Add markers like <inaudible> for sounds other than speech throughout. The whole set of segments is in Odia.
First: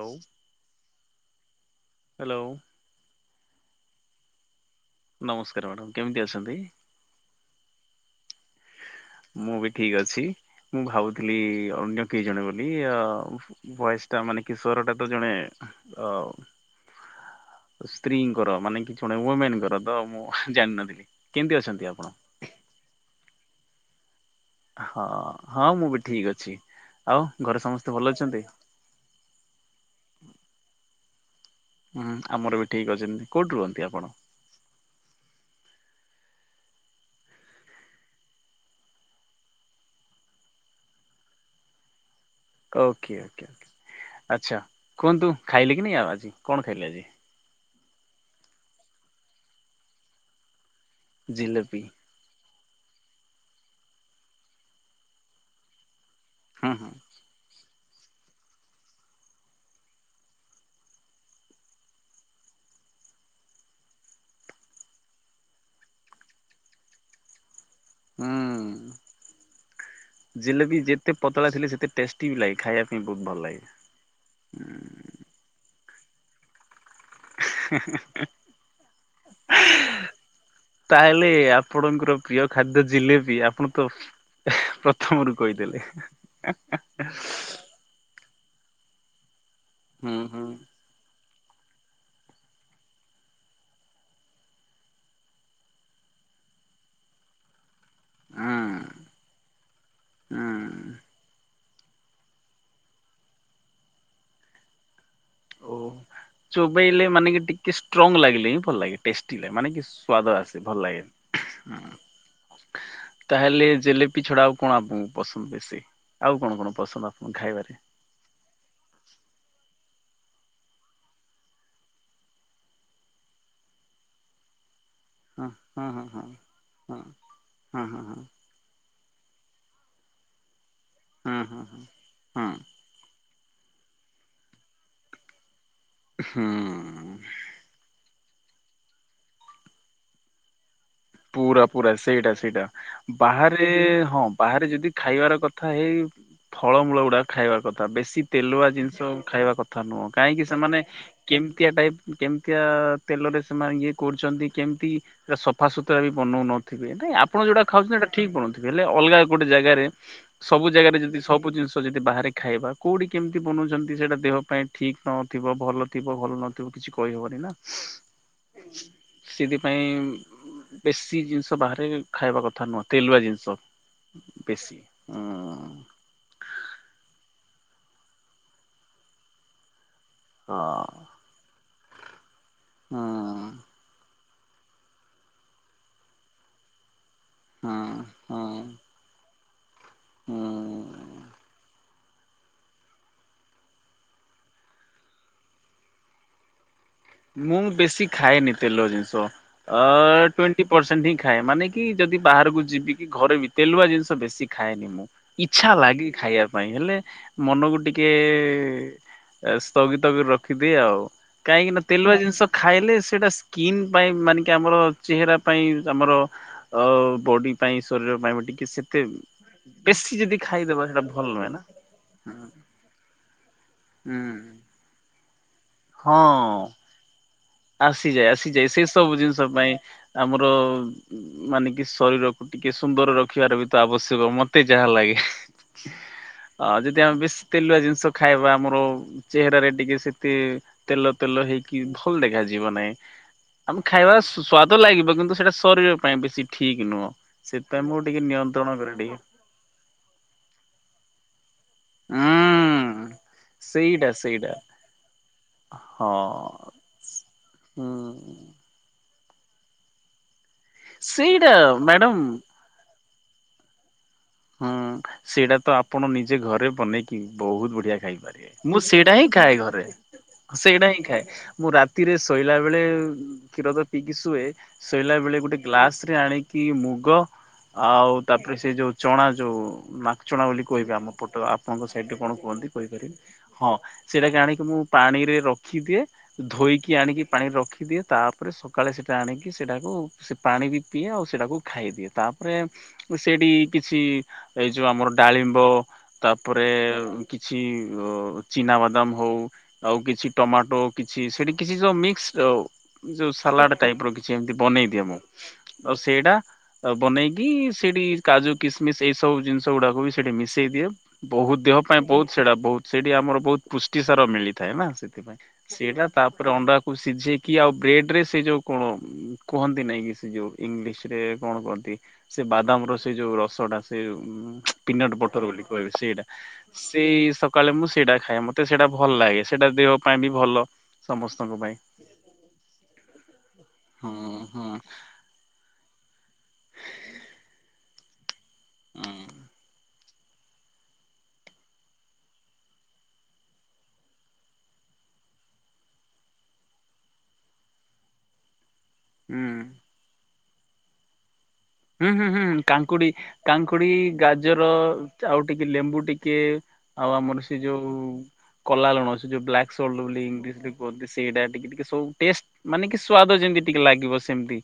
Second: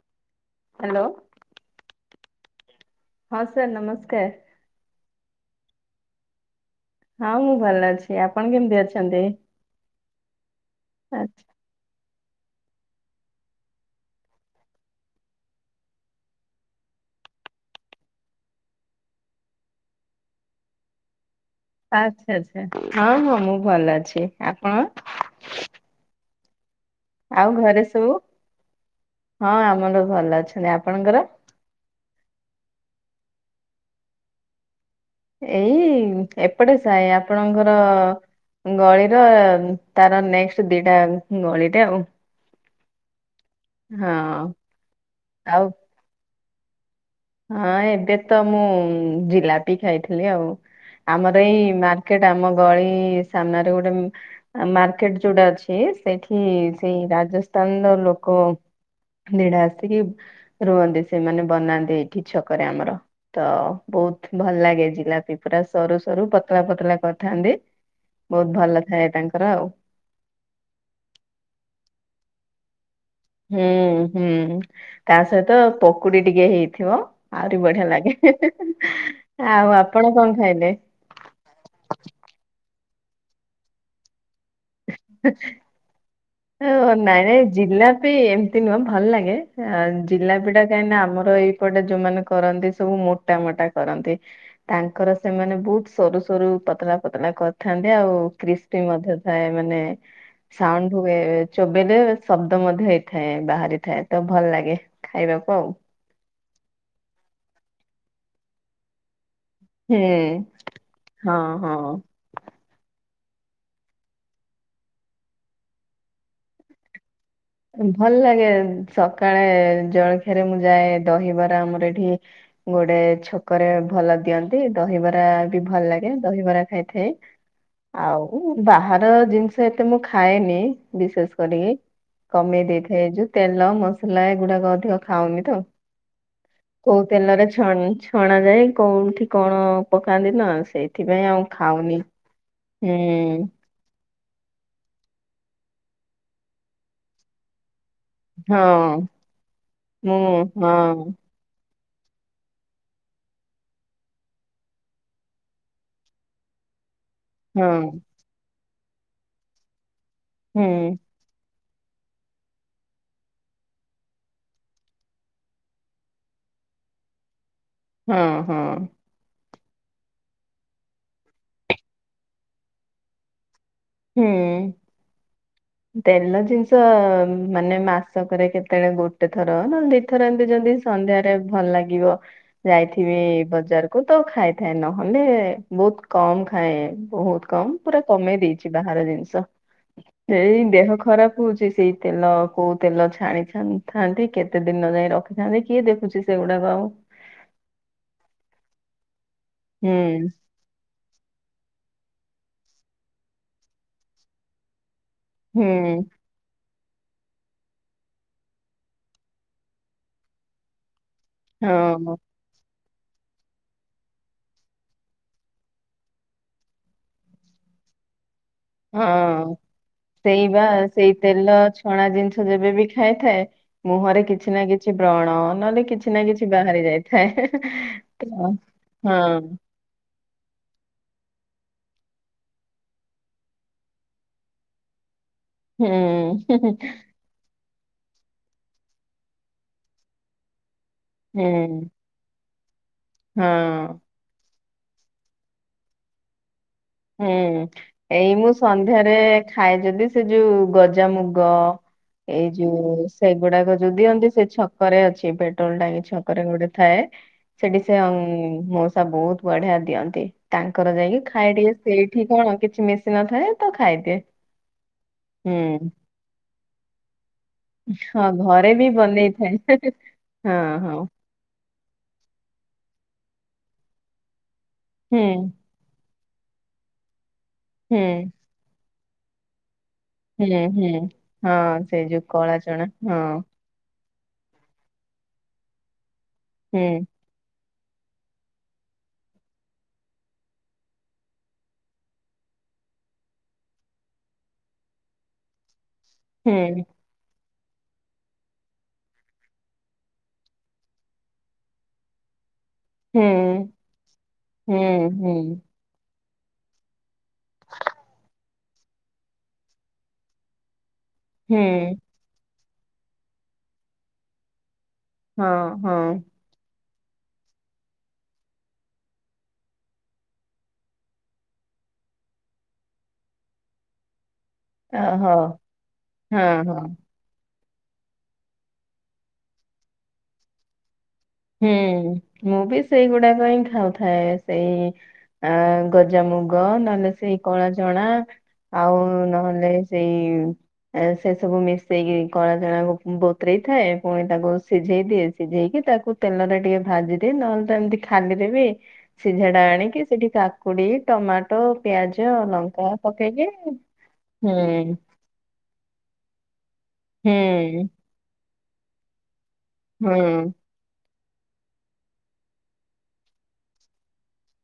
ହଉ। ହାଲୋ। ହାଲୋ। ହଁ ସାର୍ ନମସ୍କାର। ନମସ୍କାର ମାଡ଼ାମ୍ କେମିତି ଅଛନ୍ତି? ହଁ ମୁଁ ଭଲ ଅଛି ଆପଣ କେମତି ଅଛ? ମୁଁ ବି ଠିକ୍ ଅଛି ମୁଁ ଭାବୁଥିଲି ଆଚ୍ଛା ଅନ୍ୟ। କିଏ ଜଣେ ବୋଲି ଅ ଭଏସ୍ ଟା ମାନେ କି ସ୍ୱର ଟା ତ ଜଣେ ଅ। ସ୍ତ୍ରୀଙ୍କର ମାନେ କି ଜଣେ ଓମେନଙ୍କର ତ ମୁଁ ଜାଣିନଥିଲି କେମତି ଅଛନ୍ତି? ଆପଣ? ଆଚ୍ଛା ଆଚ୍ଛା ହଁ ମୁଁ ମୁଁ ଭଲ ଅଛି। ଆପଣ ହଁ ହଁ ମୁଁ ବି ଠିକ୍ ଅଛି। ଆଉ ଘରେ ସମସ୍ତେ ଭଲ ସବୁ ଅଛନ୍ତି? ହଁ ଆମର ସବୁ ଭଲ ଅଛନ୍ତି ଆପଣଙ୍କର? ହୁଁ ଆମର ବି ଠିକ୍ ଅଛନ୍ତି କୋଉଠି ରୁହନ୍ତି ଆପଣ? ଏଇ ଏପଟେ ସାଏ ଆପଣଙ୍କର। ଗଳିର ତାର ନେକ୍ସଟ ଦିଟା ଗଳିରେ ଆଉ। ଓକେ ଓକେ ଓକେ ହଁ ଆଚ୍ଛା କୁହନ୍ତୁ ଆଉ ଖାଇଲେକି ନାହିଁ ଆଉ ଆଜି କଣ ଖାଇଲେ ଆଜି? ହଁ ଏବେ ତ ମୁଁ ଜିଲାପି ଖାଇଥିଲି ଆଉ ଆମର ଏଇ ଜିଲାପି ମା ର୍କେଟ ଆମ ଗଳି ସାମ୍ନାରେ ଗୋଟେ ଉଁ ଆ ମାର୍କେଟ ଯୋଉଟା ଅଛି। ଏ ସେଠି ହୁଁ ହୁଁ ସେଇ ରାଜ ସ୍ତାନର ଲୋକ ଦିଟା ଆସିକି ରୁହନ୍ତି ସେମାନେ ବନାନ୍ତି। କି ଛକରେ ଆମର। ତ ବହୁତ୍ ଭଲ ଲାଗେ ଜିଲାପି ପୁରା ସରୁ ସରୁ ପତଳା ପତଳା କରିଥାନ୍ତି। ବହୁତ ଭଲ ଥାଏ ତାଙ୍କର ଆଉ ଜେଲେବି ଯେତେ ପତଳା ଥିଲେ ସେତେ ଟେଷ୍ଟି ବି ଲାଗେ ଖାଇବା ବହୁତ ଭଲ <unintelligible> ହୁଁ ହୁଁ ତା ସହିତ ପକୁଡି ଟିକେ ହେଇଥିବ ଆହୁରି ବଢିଆ ଲାଗେ ଆଉ ଆପଣ କଣ ଖାଇଲେ? ତାହେଲେ ଆପଣଙ୍କର ପ୍ରିୟ ଖାଦ୍ୟ ଜିଲେବି ଆପଣ ତ ପ୍ରଥମରୁ କହିଦେଲେ ଓ ନାଇଁ ନାଇଁ ଜିଲାପି ଏମତି ନୁହଁ ଭଲ ଲାଗେ ହୁଁ ହୁଁ ଜିଲାପି ଟା କାହିଁକି ନା ଆମର ଏଇ ଏପଟେ ଯୋଉମାନେ କରନ୍ତି ସବୁ ମୋଟା ମୋଟା କରନ୍ତି ତାଙ୍କର ସେମାନେ ବହୁତ ସରୁ ସରୁ ପତଳା ପତଳା କରି ଥା ଆଉ ହୁଁ କ୍ରିସ୍ପି ମଧ୍ୟ ଥାଏ ମାନେ ହୁଁ ସାଣ୍ଡ ଚୋବେଲେ ଶବ୍ଦ ମଧ୍ୟ ହେଇଥାଏ ବାହାରିଥାଏ ତ ଭଲ ଲାଗେ ଖାଇବାକୁ ଓ ଆଉ ଚୋବେଇଲେ ମାନେ କି ଟିକେ ଷ୍ଟ୍ରଙ୍ଗ ଲାଗିଲେ ହିଁ ଭଲ ଲାଗେ ଟେଷ୍ଟି ଲାଗେ ମାନେ କି ହୁଁ ସ୍ଵଦ ଆସେ ଭଲ ଲାଗେ ହଁ ହଁ। ତାହେଲେ ଜେଲେପି ଛଡା ଆଉ କଣ ଆପଣଙ୍କୁ ପସନ୍ଦ ବେଶୀ ଆଉ କଣ କଣ ପସନ୍ଦ ଆପଣଙ୍କୁ ଖାଇବା ଭଲ ଲାଗେ ସକାଳେ ଜଳଖିଆରେ ମୁଁ ଯାଏ ଦହିବାର ଆମର ଏଠି ଗୋଟେ ଛକରେ ଭଲ ଦିଅନ୍ତି ଦହିବ ହଁ ବି ଭଲ ହଁ ଲାଗେ ହଁ ଦହିବରା ହଁ ଖାଇଥାଏ ହଁ ହଁ ହଁ ଆଉ ବାହାର ଜିନିଷ ଏତେ ମୁଁ ଖାଏନି ବିଶେଷ ହଁ ହଁ କରିକି ହଁ ହଁ କମେଇ ଦେଇଥାଏ ଏ ଯୋଉ ତେଲ ମସଲା ଏଗୁଡାକ ଅଧିକ ଖାଉନି ତ କୋଉ ହଁ ତେଲରେ ଛ ଛଣାାଯାଏ କୋଉଠି କଣ ପକାନ୍ତି ନା ସେଇ ପୁରା ପୁରା ସେଇଟା ସେଇଟା ହୁଁ ବାହାରେ ହଁ ବାହାରେ ଯଦି ଖାଇବାର କଥା ହେଇ ଫଳମୂଳ ଗୁଡାକ ଖାଇବାର କଥା ବେଶୀ ତେଲୁଆ ହଁ ଜିନିଷ ଖାଇବା କଥା ନୁହଁ ମୁଁ କାହିଁକି ସେମାନେ ହଁ କେମିତିଆ ଟାଇପ କେମିତିଆ ତେଲରେ ସେମାନେ ଇଏ କରୁଛନ୍ତି କେମିତି ସଫାସତ ବି ବନଉ ନଥିବେ ନାଇଁ ଆପଣ ଯୋଉଟା ହଁ ଖାଉଛନ୍ତି ସେଇଟା ଠିକ ବନଉଥିବେ ହେଲେ ଅଲଗା ଗୋଟେ ଜାଗାରେ ହୁଁ ସବୁ ଜାଗାରେ ଯଦି ସବୁ ଜିନିଷ ଯଦି ବାହାରେ ଖାଇବା କୋଉଠି କେମିତି ବନଉଛନ୍ତି ସେଇଟା ଦେହ ପାଇଁ ଠିକ ନ ଥିବ ଭଲ ଥିବ ଭଲ ନଥିବ କିଛି କହିହେବନି ନା ହଁ ହଁ ସେଥିପାଇଁ ବେଶି ଜିନିଷ ବାହାରେ ଖାଇବା କଥା ନୁହଁ ତେଲୁଆ ଜିନିଷ ହୁଁ। ବେଶୀ ହ ତେଲ ଜିନିଷ ମାନେ ମାସକରେ କେତେବେଳେ ଗୋଟେ ଥର ନଲେ ଦି ପଥ ରାଧୁ ହଁ ଯଦି ସନ୍ଧ୍ୟାରେ ଭଲ ଲାଗିବ ହୁଁ ଯାଇଥିବି ବଜାର କୁ ତ ଖାଇଥାଏ ନହେଲେ ବହୁତ କମ ଖାଏ ବହୁତ ହୁଁ କମ ପୁରା କମେଇ ହୁଁ ଦେଇେଇଛି ବାହାର ଜିନିଷ ଏଇ ଦେହ ହୁଁ। ଖରାପ ହଉଛି ସେଇ ତେଲ କୋଉ ତେଲ ଛାଣି ଥାନ୍ତି କେତେ ଦିନ ଯାଇଏ ରଖିଥାନ୍ତି କିଏ ଦେଖୁଛି ସେଗୁଡାକ ଆଉ ମୁଁ ବେଶୀ ଖାଏନି ତେଲ ଜିନିଷ ହୁଁ ଟ ପରଣ୍ଟ ହିଁ ଖାଏ ମାନେ କି ଯଦି ବାହାରକୁ ଯିବି କି ଘରେ ବି ତେଲୁଆ ଜିନିଷ ବେଶି ଖାଏନି ମୁଁ ଇଚ୍ଛା ହୁଁ ଲାଗେ ଖାଇବା ପାଇଁ ହେଲେ ମନକୁ ଟିକେ ସ୍ଥଗିତ କରି ରଖିଦିଏ ଆଉ କାହିଁକି ନା ତେଲୁଆ ହଁ ଜିନିଷ ଖାଇଲେ ସେଇଟା ସ୍କିିନ ପାଇଁ ମାନେ କି ଆମର ଚେହେରା ପାଇଁ ଆମର ଅ ବଡି ପାଇଁ ଶରୀର ପାଇଁ ଟିକେ ସେତେ ହଁ ବେଶୀ ଯଦି ସେଇ ବା ଖାଇଦବା ସେଇଟା ସେଇ ଭଲ ନୁହେଁ ତେଲ ନା। ଛଣା ଜିନିଷ ଯେବେବ ଖାଇଥାଏ ହୁଁ ମୁହଁରେ କିଛି ନା କିଛି ବ୍ରଣ ନହେଲେ କିଛି ନା କିଛି ହଁ ବାହାରି ଯାଇଥାଏ। ତ ଆସିଯାଏ ହଁ ଆସିଯାଏ ସେ ସବୁ ଜିନିଷ ପାଇଁ ଆମର ମାନେ କି ଶରୀରକୁ ଟିକେ ସୁନ୍ଦର ରଖିବାର ବି ତ ଆବଶ୍ୟକ, ମତେ ଯାହା ଲାଗେ। ହୁଁ ଅ ହୁଁ ଯଦି ଆମେ ବେଶ୍ ତେଲୁଆ ଜିନିଷ ଖାଇବା ଆମର ଚେହେରାରେ ଟିକେ ସେତେ ତେଲ ତେଲ ହୁଁ ହେଇକି ଭଲ ଦେଖାଯିବ ନାଇଁ। ଆମେ ହଁ ଖାଇବା ସ୍ୱାଦ ଲାଗିବ କିନ୍ତୁ ସେଇଟା ଶରୀର ପାଇଁ ବେଶୀ ଠିକ୍ ନୁହଁ। ହୁଁ। ସେଥିପାଇଁ ମୁଁ ଟିକେ ଏଇ ମୁଁ ନିୟନ୍ତ୍ରଣ କରେ ଟିକେ ସନ୍ଧ୍ୟାରେ ଉଁ ଖାଏ ଯଦି ସେ ଯୋଉ ଗଜାମୁଗ ଏଇ ଯୋଉ ସେଗୁଡାକ ଯୋଉ ସେଇଟା ଦିଅନ୍ତି ସେ ସେଇଟା ଛକରେ ଅଛି। ପେଟ୍ରୋଲ ଟାଙ୍କି ହଁ। ଛକରେ ଗୋଟେ ଥାଏ। ସେଠି ହୁଁ ସେ ମଉସା ବହୁତ୍ ବଢିଆ ଦିଅନ୍ତି। ତାଙ୍କର ଯାଇକି ଖାଏ ସେଇଟା ଟିକେ। ମ୍ୟାଡାମ ହଁ କିଛି ମିଶିିନଥାଏ ତ ଖାଇଦିଏ। ହୁଁ। ସେଇଟା ତ ହୁଁ ଆପଣ ନିଜେ ଘରେ ବନେଇକି ବହୁତ ବଢିଆ ହଁ ଖାଇପାରେ। ଘରେ ମୁଁ ବି ସେଇଟା ହିଁ ଖାଏ ବନେଇଥାଏ ଘରେ। ହଁ ସେଇଟା ହଁ ହିଁ ଖାଏ। ମୁଁ ରା ତିରେ ଶୋଇଲା ବେଳେ କ୍ଷୀର ତ ପିଇକି ଶୁଏ। ଶୋଇଲା ହୁଁ ବେଳେ ଗୋଟେ ଗ୍ଲାସ ରେ ଆଣିକି ମୁଗ ହୁଁ ଆଉ ତାପରେ ସେ ଯୋଉ ଚଣା ଯୋଉ ମା ଚଣା ହୁଁ ବୋଲି କହିବେ ହୁଁ ଆମ ପଟ, ଆପଣଙ୍କ ହଁ ସେ ସାଇଟରେ ଯୋଉ କଣ କଳା କୁହନ୍ତି ଚଣା କହିପାରିବିନି। ହଁ। ସେଇଟାକ ଆଣିକି ମୁଁ ପାଣିରେ ରଖିଦିଏ, ହୁଁ ଧୋଇକି ଆଣିକି ପାଣିରେ ରଖିଦିଏ। ତାପରେ ସକାଳେ ସେଇଟା ଆଣିକି ସେଇଟାକୁ ସେ ପାଣି ବି ପିଏ ଆଉ ସେଇଟାକୁ ଖାଇଦିଏ। ତାପରେ ମୁଁ ସେଇଠି କିଛି ଏଇ ଯୋଉ ଆମର ଡାଳିମ୍ବ ହୁଁ ତାପରେ କିଛି ଅ ଚିନାବାଦାମ ହଉ ଆଉ କିଛି ଟମାଟୋ କିଛି ସେଠି କିଛି ଯୋଉ ମିକ୍ସ୍ ଯୋଉ ହୁଁ ଯୋଉ ସାଲାଡ ଟାଇପ୍ ର କିଛି ଏମତି ହୁଁ ବନେଇ ଦିଅ ମୁଁ। ହୁଁ ଆଉ ସେଇଟା ବନେଇକି ସେଇଠି କାଜୁ କିସମିସ୍ ଏଇ ସବୁ ଜିନିଷ ଗୁଡାକୁ ବି ସେଠି ମିଶେଇ ଦିଏ। ବହୁତ୍ ଦେହ ହୁଁ ପାଇଁ ବହୁତ୍ ସେଟା ବହୁତ୍ ସେଇଠି ଆମର ବହୁତ ପୁଷ୍ଟିସାର ମିଳିଥାଏ ନା ସେଥିପାଇଁ। ହଁ ହଁ ସେଇଟା ତା ତାପରେ ଅଣ୍ଡାକୁ ସିଝେଇକି ଆଉ ବ୍ରେଡ ରେ ସେ ଯୋଉ କ କୁହନ୍ତି ନାଇଁ କି ସେ ଯୋଉ ଇଂଲିଶ ରେ କଣ କୁହନ୍ତି ସେ ବାଦାମ ର ସେ ଯୋଉ ରସ୍ ଟା ସେ ପିନଟ୍ ଓହୋ ବଟର ବୋଲି କହିବେ ସେଇଟା। ହଁ ହଁ ସେଇ ସକାଳେ ମୁଁ ସେଇଟା ଖାଏ। ମତେ ସେଇଟା ଭଲ ଲାଗେ। ସେଇଟା ଦେହ ପାଇଁ ବି ଭଲ। ସମସ୍ତଙ୍କ ହୁଁ। ପାଇଁ ମୁଁ ବି ସେଇଗୁଡାକ ହିଁ ହଁ ଖାଉଥାଏ ହଁ ସେଇ ଆ ଗଜାମୁଗ ନହେଲେ ସେଇ କଳା ଚଣା। ଆଉ ନହେଲେ ସେଇ ଏ ସେସବୁ ମିଶେଇକି କଳାଚଣାକୁ ବତୁରେଇ ଥାଏ ପୁଣି ତାକୁ ସିଝେଇ ଦିଏ, ସିଝେଇକି ତାକୁ ତେଲରେ ଟିକେ ଭାଜିଦିଏ, ନହେଲେ ତ ଏମିତି ଖାଲିରେ ବି ସିଝା ହୁଁ। ଟା ଆଣିକି ସେଠି କା କାକୁଡି, ଟମାଟୋ, ହୁଁ ହୁଁ ପିଆଜ, ହୁଁ ଲଙ୍କା କାଙ୍କୁଡି ପକେଇକି କାଙ୍କୁଡି ଗାଜର ହୁଁ। ଆଉ ଟିକେ ଲେମ୍ବୁ ଟିକେ ଆଉ ଆମର ସେ ହୁଁ ଯୋଉ କଲା ଲୁଣ ସେ ଯୋଉ ବ୍ଲାକ୍ ସଲ୍ଟ ହୁଁ ବୋଲି ଇଂଲିଶ ରେ କୁହନ୍ତି। ସେଇଟା ଟିକେ ଟିକେ ସବୁ ଟେଷ୍ଟ୍ ମାନେ କି ସ୍ଵାଦ ଯେମିତି ଟିକେ ଲାଗିବ ସେମତି।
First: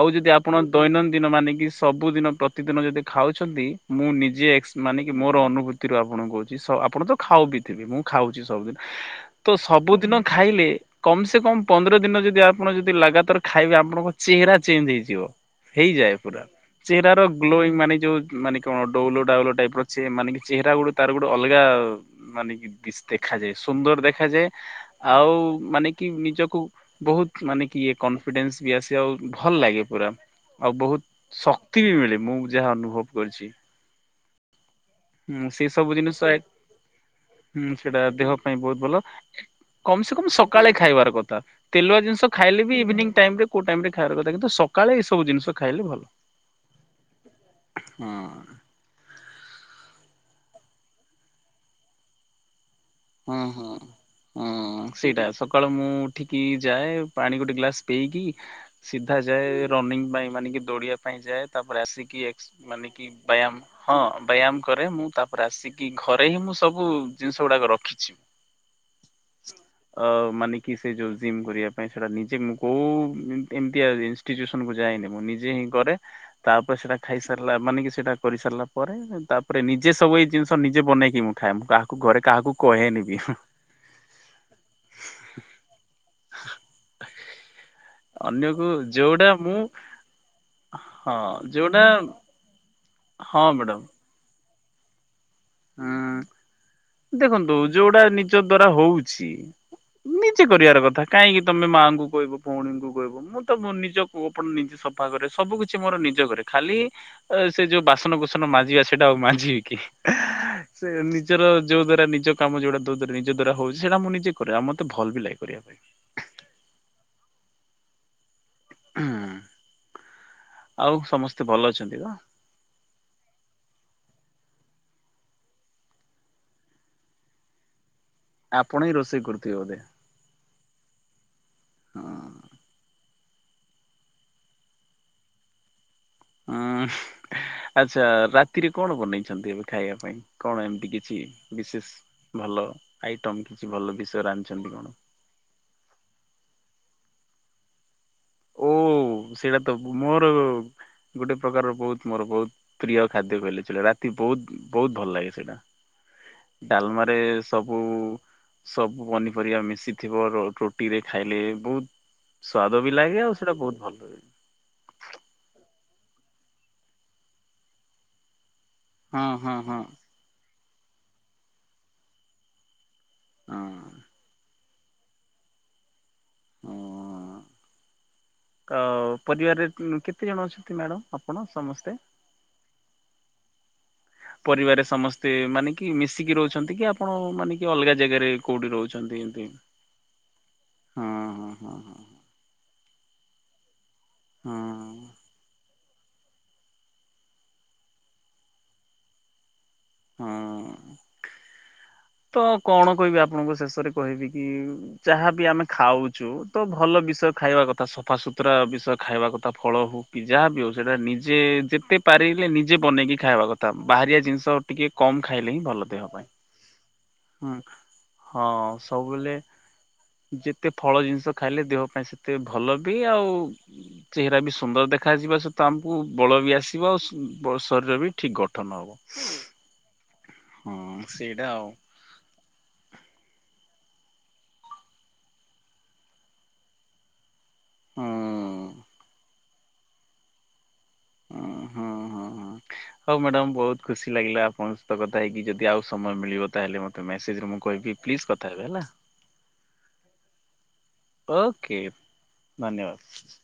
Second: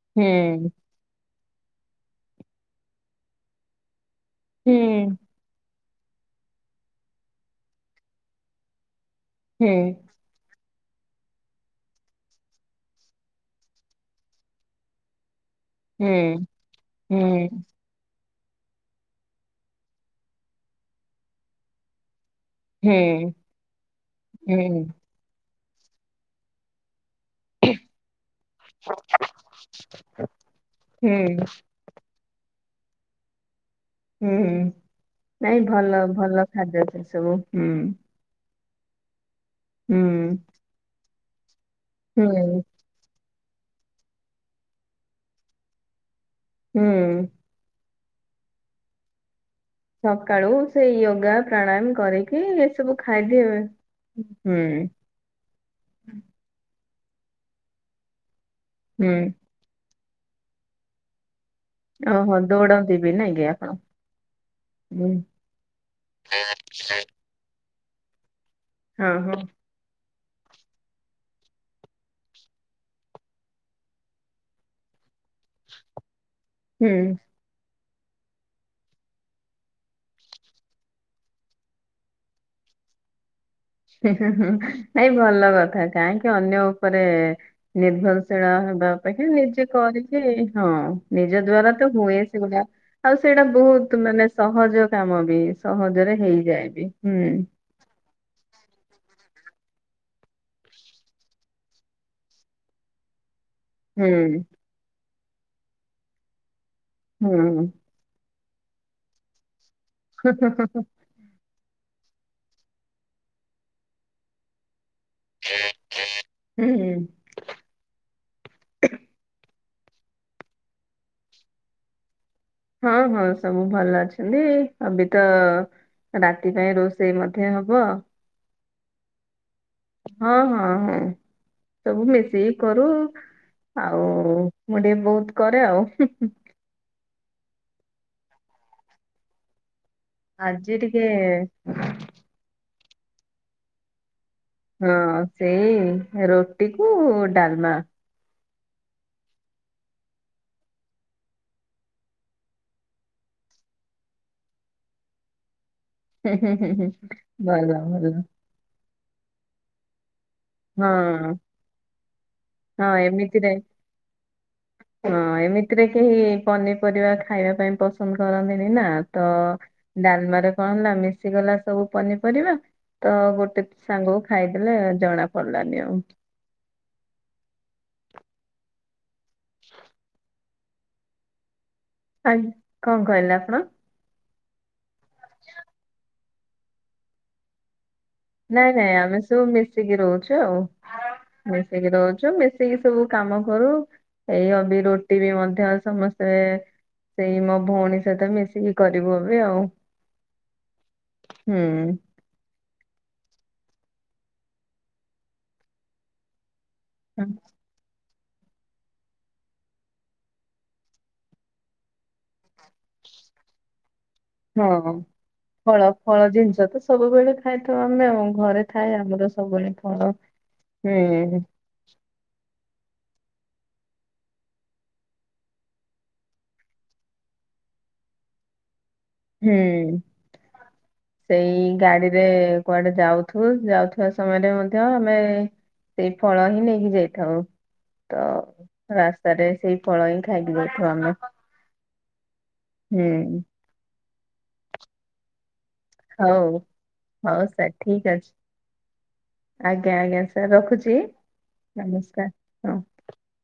ଆଉ ଯଦି ଆପଣ ହୁଁ ଦୈନନ୍ଦିନ ମାନେ କିି ସବୁଦିନ ପ୍ରତିଦିନ ଯଦି ଖାଉଛନ୍ତି ମୁଁ ନି ଜେ ମାନେ ହୁଁ କି ମୋର ଅନୁଭୂତି ତି ରୁ ଆପଣଙ୍କୁ କହୁଚି ଆପଣ ତ ଖାଉ ବି ଥିବେ ମୁଁ ଖାଉଛି ସବୁଦିନ୍। ତ ହୁଁ ସବୁଦିନ ଖାଇଲେ କମ୍ ସେ କମ୍ ପନ୍ଦର ଦିନ ଯଦି ଆପଣ ଯଦି ଲଗାତାର ଖାଇବେ ଆପଣଙ୍କ ଚେହେରା ଚେଞ୍ଜ ହେଇଯିବ। ହେଇଯାଏ ପୁରା। ହୁଁ ଚେହେରାର ଗ୍ଲୋ ମାନେ ଯୋଉ ମାନେ କଣ ଡଉଲ ଡାଉଲ ଟାଇପ୍ ର ସେ ମାନେ କିଛି ଚେହେରା ଗୋଟେ ତାର ଗୋଟେ ଅଲଗା ମାନେ ଇ ହୁଁ ପିସ୍‌ ହୁଁ ଦେଖାଯାଏ ସୁନ୍ଦର ଦେଖାଯାଏ ହୁଁ ଆଉ ମାନେ କି ନିଜକୁ ବହୁତ ମାନେ କି ଇଏ କନଫିଡେନ୍ସ୍ ବି ଆସେ ଆଉ ଭଲ ଲାଗେ ପୁରା। ବହୁତ୍ ହୁଁ ଶକ୍ତି ବି ମିଳେ ମୁଁ ଯାହା ଅନୁଭବ କରିଛି। ହୁଁ ହୁ ହୁଁ ନାଇଁ ସେ ସବୁ ଭଲ ଜିନିଷ ଭଲ ଖାଦ୍ୟ ସେ ସବୁ ହୁଁ। ସେଇଟା ଦେହ ପାଇଁ ବହୁତ୍ ଭଲ ହୁଁ କମ୍ ସେ କମ୍ ସକାଳେ ଖାଇବାର କଥା। ତେଲୁଆ ଜିନଷ ହୁଁ ଖାଇଲେ ବି ଇଭିନିଂ ଟାଇମ୍ ରେ କୋଉ ଟାଇମ୍ ରେ ଖାଇବାର କଥା କିନ୍ତୁ ସକାଳେ ଏଇସବୁ ଜିନଷ ଖାଇଲେ ଭଲ। ହୁଁ‌। ହଁ। ସକାଳୁ ସେ ୟୋଗା ପ୍ରାଣାୟାମ କରିକି ସବୁ ହଁ ଖାଇଦେବେ ହଁ। ହୁଁ‌। ହଁ ସେଇଟା ସକାଳୁ ମୁଁ ଉଠିକି ଯାଏ ପାଣି ଗୋଟେ ଗ୍ଲାସ ପିଇକି ହୁଁ ସିଧା ଯାଏ। ରନିଂ ପାଇଁ ମାନେ କି ଦୌଡିବା ପାଇଁ ଯାଏ ତାପରେ ଆସିକି ଓହୋ ଏସ୍କ ମାନେ ଦୌଡନ୍ତି କି ବି ନାଇଁ ବ୍ୟାୟାମ ଆପଣ ହଁ ବ୍ୟାୟାମ କରେ ମୁଁ ହୁଁ ତାପରେ ଆସିକି ଘରେ ହିଁ ମୁଁ ସବୁ ଜିନିଷ ଗୁଡାକ ରଖିଛି। ହଁ ହଁ‌‌ ‌। ଅ ମାନେ କି ସେ ଯୋଉ ଜିମ୍ କରିବା ପାଇଁ ସେଟା ନିଜେ ମୁଁ କୋହୁ ଏମ ଏମିତିଆ ଜିନିଷ। ଫିଜୁୟସନ କୁ ଯାଇନି ମୁଁ ନିଜେ ହିଁ କରେ ତାପରେ ହୁଁ ସେଟା ଖାଇସାରିଲା ମାନେ କି ସେଟା କରି ସାରିଲା ପରେ ତାପରେ ନିଜେ ସବୁ ଏଇ ଜିନିଷ ନିଜେ ବନେଇକି ମୁଁ ଖାଏ ମୁଁ କାହାକୁ ଘରେ କାହାକୁ କହେନି ବି। ନାଇଁ ଭଲ କଥା କାହିଁକି ଅନ୍ୟ ଉପରେ ନିର୍ଭରଶୀଳ ଅନ୍ୟକୁ ହବା ଆପେକ୍ଷା ଯୋଉଟା ମୁଁ ନିଜେ କରିକି ହଁ ନିଜ ଦ୍ଵାରା ତ ହୁଏ ସେଗୁଡା ଆଉ ସେଇଟା ହଁ ମ୍ୟାଡାମ ବହୁତ୍ ମାନେ ସହଜ କାମ ବି ସହଜରେ ହୁଁ ହେଇଯାଏ ବି। ହୁଁ ଦେଖନ୍ତୁ ଯୋଉଟା ନିଜ ଦ୍ଵାରା ହଉଛି ନିଜେ କରିବାର କଥା କାହିଁକି ତମେ ମାଆଙ୍କୁ କହିବ ଭଉଣୀଙ୍କୁ କହିବ ମୁଁ ତ ମୁଁ ନିଜକୁ ହୁଁ ଓପନ ନିଜେ ସଫା କରେ ସବୁ କିଛି ମୋର ନିଜ କରେ ଖାଲି ହୁଁ ସେ ହୁଁ ଯୋଉ ବାସନକୁସ ନ ମାଜିବା ସେଟା ଆଉ ମାଜିବି କି ସେ ନିଜର ଯୋ ଦ୍ଵାରା ନିଜ କାମ ଯୋଉଟା ତୋ ଦ୍ଵାରା ନିଜ ଦ୍ଵାରା ହଉଛି ସେଟା ମୁ ନିଜେ କରେ ଆଉ ମତେ ଭଲ ବି ଲାଗେ କରିବା ପାଇଁ। ହୁଁ ହୁଁ। ହୁଁ ଆଉ ସମସ୍ତେ ଭଲ ଅଛନ୍ତି ତ। ହଁ ହଁ ସବୁ ଭଲ ଅଛନ୍ତି ଅବି ତ ରାତି ପାଇଁ ରୋଷେଇ ମଧ୍ୟ ହବ। ଆପଣ ହିଁ ରୋଷେଇ କରୁଥିବେ ବୋଧେ। ହଁ ହଁ ହଁ। ସବୁ ହଁ ମିଶିକି କରୁ ଆଉ ମୁଁ ଟିକେ ବହୁତ୍ କରେ ଆଉ। ହୁଁ ଆଚ୍ଛା ରାତିରେ କଣ ବନେଇଛନ୍ତି ଏବେ ଖାଇବା ପାଇଁ। କଣ ଆଜି ଏମିତି ଟିକେ କିଛି ବିଶେଷ ଭଲ ଆଇଟମ କିଛି ଭଲ ବିଷୟରେ ରାନ୍ଧଚନ୍ତି କି। ହଁ ସେଇ ରୁଟି କୁ ଡାଲମା। ଓ ସେଇଟା ତ ମୋର ଗୋଟେ ପ୍ରକାରର ବହୁତ୍ ମୋର ବହୁତ୍ ପ୍ରିୟ ଖାଦ୍ୟ କହିଲେ ରାତି ବହୁତ୍ ବହୁତ୍ ଭଲ ଲାଗେ ସେଇଟା। ଡାଲମାରେ ଭଲ ସବୁ ଭଲ ସବୁ ପନିପରିବା ମିଶିଥିବ ରୋ ରୁଟି ହଁ ରେ ଖାଇଲେ ବହୁତ୍ ସ୍ଵାଦ ବି ହଁ ଲାଗେ ଆଉ ଏମିତି ରେ ସେଇଟା ବହୁତ ଭଲ ଲାଗେ। ହଁ ଏମିତିରେ କେହି ପନିପରିବା ଖାଇବା ପାଇଁ ପସନ୍ଦ କରନ୍ତିନି ନା। ତ ହଁ ହଁ ହଁ। ଡାଲମାରେ କଣ ନା ମିଶିଗଲା ସବୁ ପନିପରିବା। ତ ଗୋଟେ ହଁ ସାଙ୍ଗକୁ ଖାଇଦେଲେ ଜଣା ପଡଲାନି ଆଉ। ଆ ପରିବାରରେ କେତେ ଜଣ ଅଛନ୍ତି ମ୍ୟାଡ଼ମ୍ ଆପଣ ସମସ୍ତେ? ଆଜ୍ଞା କଣ କହିଲେ ଆପଣ? ପରିବାରରେ ସମସ୍ତେ ମାନେ କି ମିଶିକି ରହୁଛନ୍ତି କି ଆପଣ ମାନେ କି ଅଲଗା ଜେଗାରେ? ନାଇଁ ନାଇଁ ଆମେ ସବୁ ମିଶିକି ରହୁଛୁ ଆଉ ହଁ ହଁ ହଁ ମିଶିକି ରହୁଛୁ ମି ସେଇ ସବୁ କାମ କରୁ ଏଇ ହଁ ଅବି ରୁଟି ବି ମଧ୍ୟ ସମସ୍ତେ ସେ ସେଇ ମୋ ଭଉଣୀ ସହିତ ମିଶିକି କରିବୁ ଏବେ ଆଉ। ହଁ ହଁ। ହୁଁ ତ କଣ କହିବି ଆପଣଙ୍କୁ ଶେଷରେ କହିବି କି ଯାହାବି ଆମେ ଖାଉଛୁ ତ ଭଲ ବିଷୟ ଖାଇବା କଥା ସତ ସଫାସୁତୁରା ବିଷୟ ଖାଇବା କଥା ଫଳ ହେଉ କି ଯାହା ବି ହେଉ ସେଇଟା ନିଜେ ଯେତେ ପାରିଲେ ନିଜେ ବନେଇକି ଖାଇବା କଥା ବାହାରିଆ ଜିନିଷ ଟିକେ ହଁ କମ୍ ଖାଇଲେ ହିଁ ଭଲ ଫଳ ଦେହ ପାଇଁ ଫଳ ଜିନିଷ ତ ସବୁବେଳେ ହୁଁ ଖାଇଥାଉ ଆମେ ଆଉ ଘରେ ଥାଏ ଆମର ସବୁବେଳେ ଫଳ। ଯେତେ ଫଳ ଜିନିଷ ହୁଁ ଖାଇଲେ ଦେହ ପାଇଁ ସେତେ ଭଲ ବି ଆଉ ଚେହେରା ବି ସୁନ୍ଦର ଦେଖାଯିବା ସହିତ ଆମକୁ ବଳ ବି ଆସିବ ଆଉ ଶରୀର ବି ଠିକ ଗଠନ ହବ। ହୁଁ ହଁ ସେଇଟା ଆଉ ସେଇ ଗାଡିରେ କୁଆଡେ ଯାଉଥୁ ଯାଉଥିବା ସମୟରେ ମଧ୍ୟ ଆମେ ସେଇ ଫଳ ହିଁ ନେଇକି ଯାଇଥାଉ। ତ ହୁଁ। ରାସ୍ତାରେ ସେଇ ଫଳ ହିଁ ଖାଇକି ଯାଉଥାଉ ଆମେ ହୁଁ ହୁଁ ହୁଁ ହୁଁ। ହଉ ହୁଁ ମ୍ୟାଡାାମ ବହୁତ ଖୁସି ଲାଗିଲା ଆପଣଙ୍କ ସହିତ କଥା ହେଇକି ଯଦି ଆଉ ସମୟ ମିଳିବ ହଉ ତାହେଲେ ମତେ ହଉ ମେସେଜରେ ମୁଁ ସାର୍ କହିବି ଠିକ ପ୍ଲିଜ୍ ଅଛି। କଥା ହେବେ ହେଲା। ଆଜ୍ଞା ଆଜ୍ଞା ସାର୍ ରଖୁଛି ଓକେ ନମସ୍କାର ହଁ! <inaudible>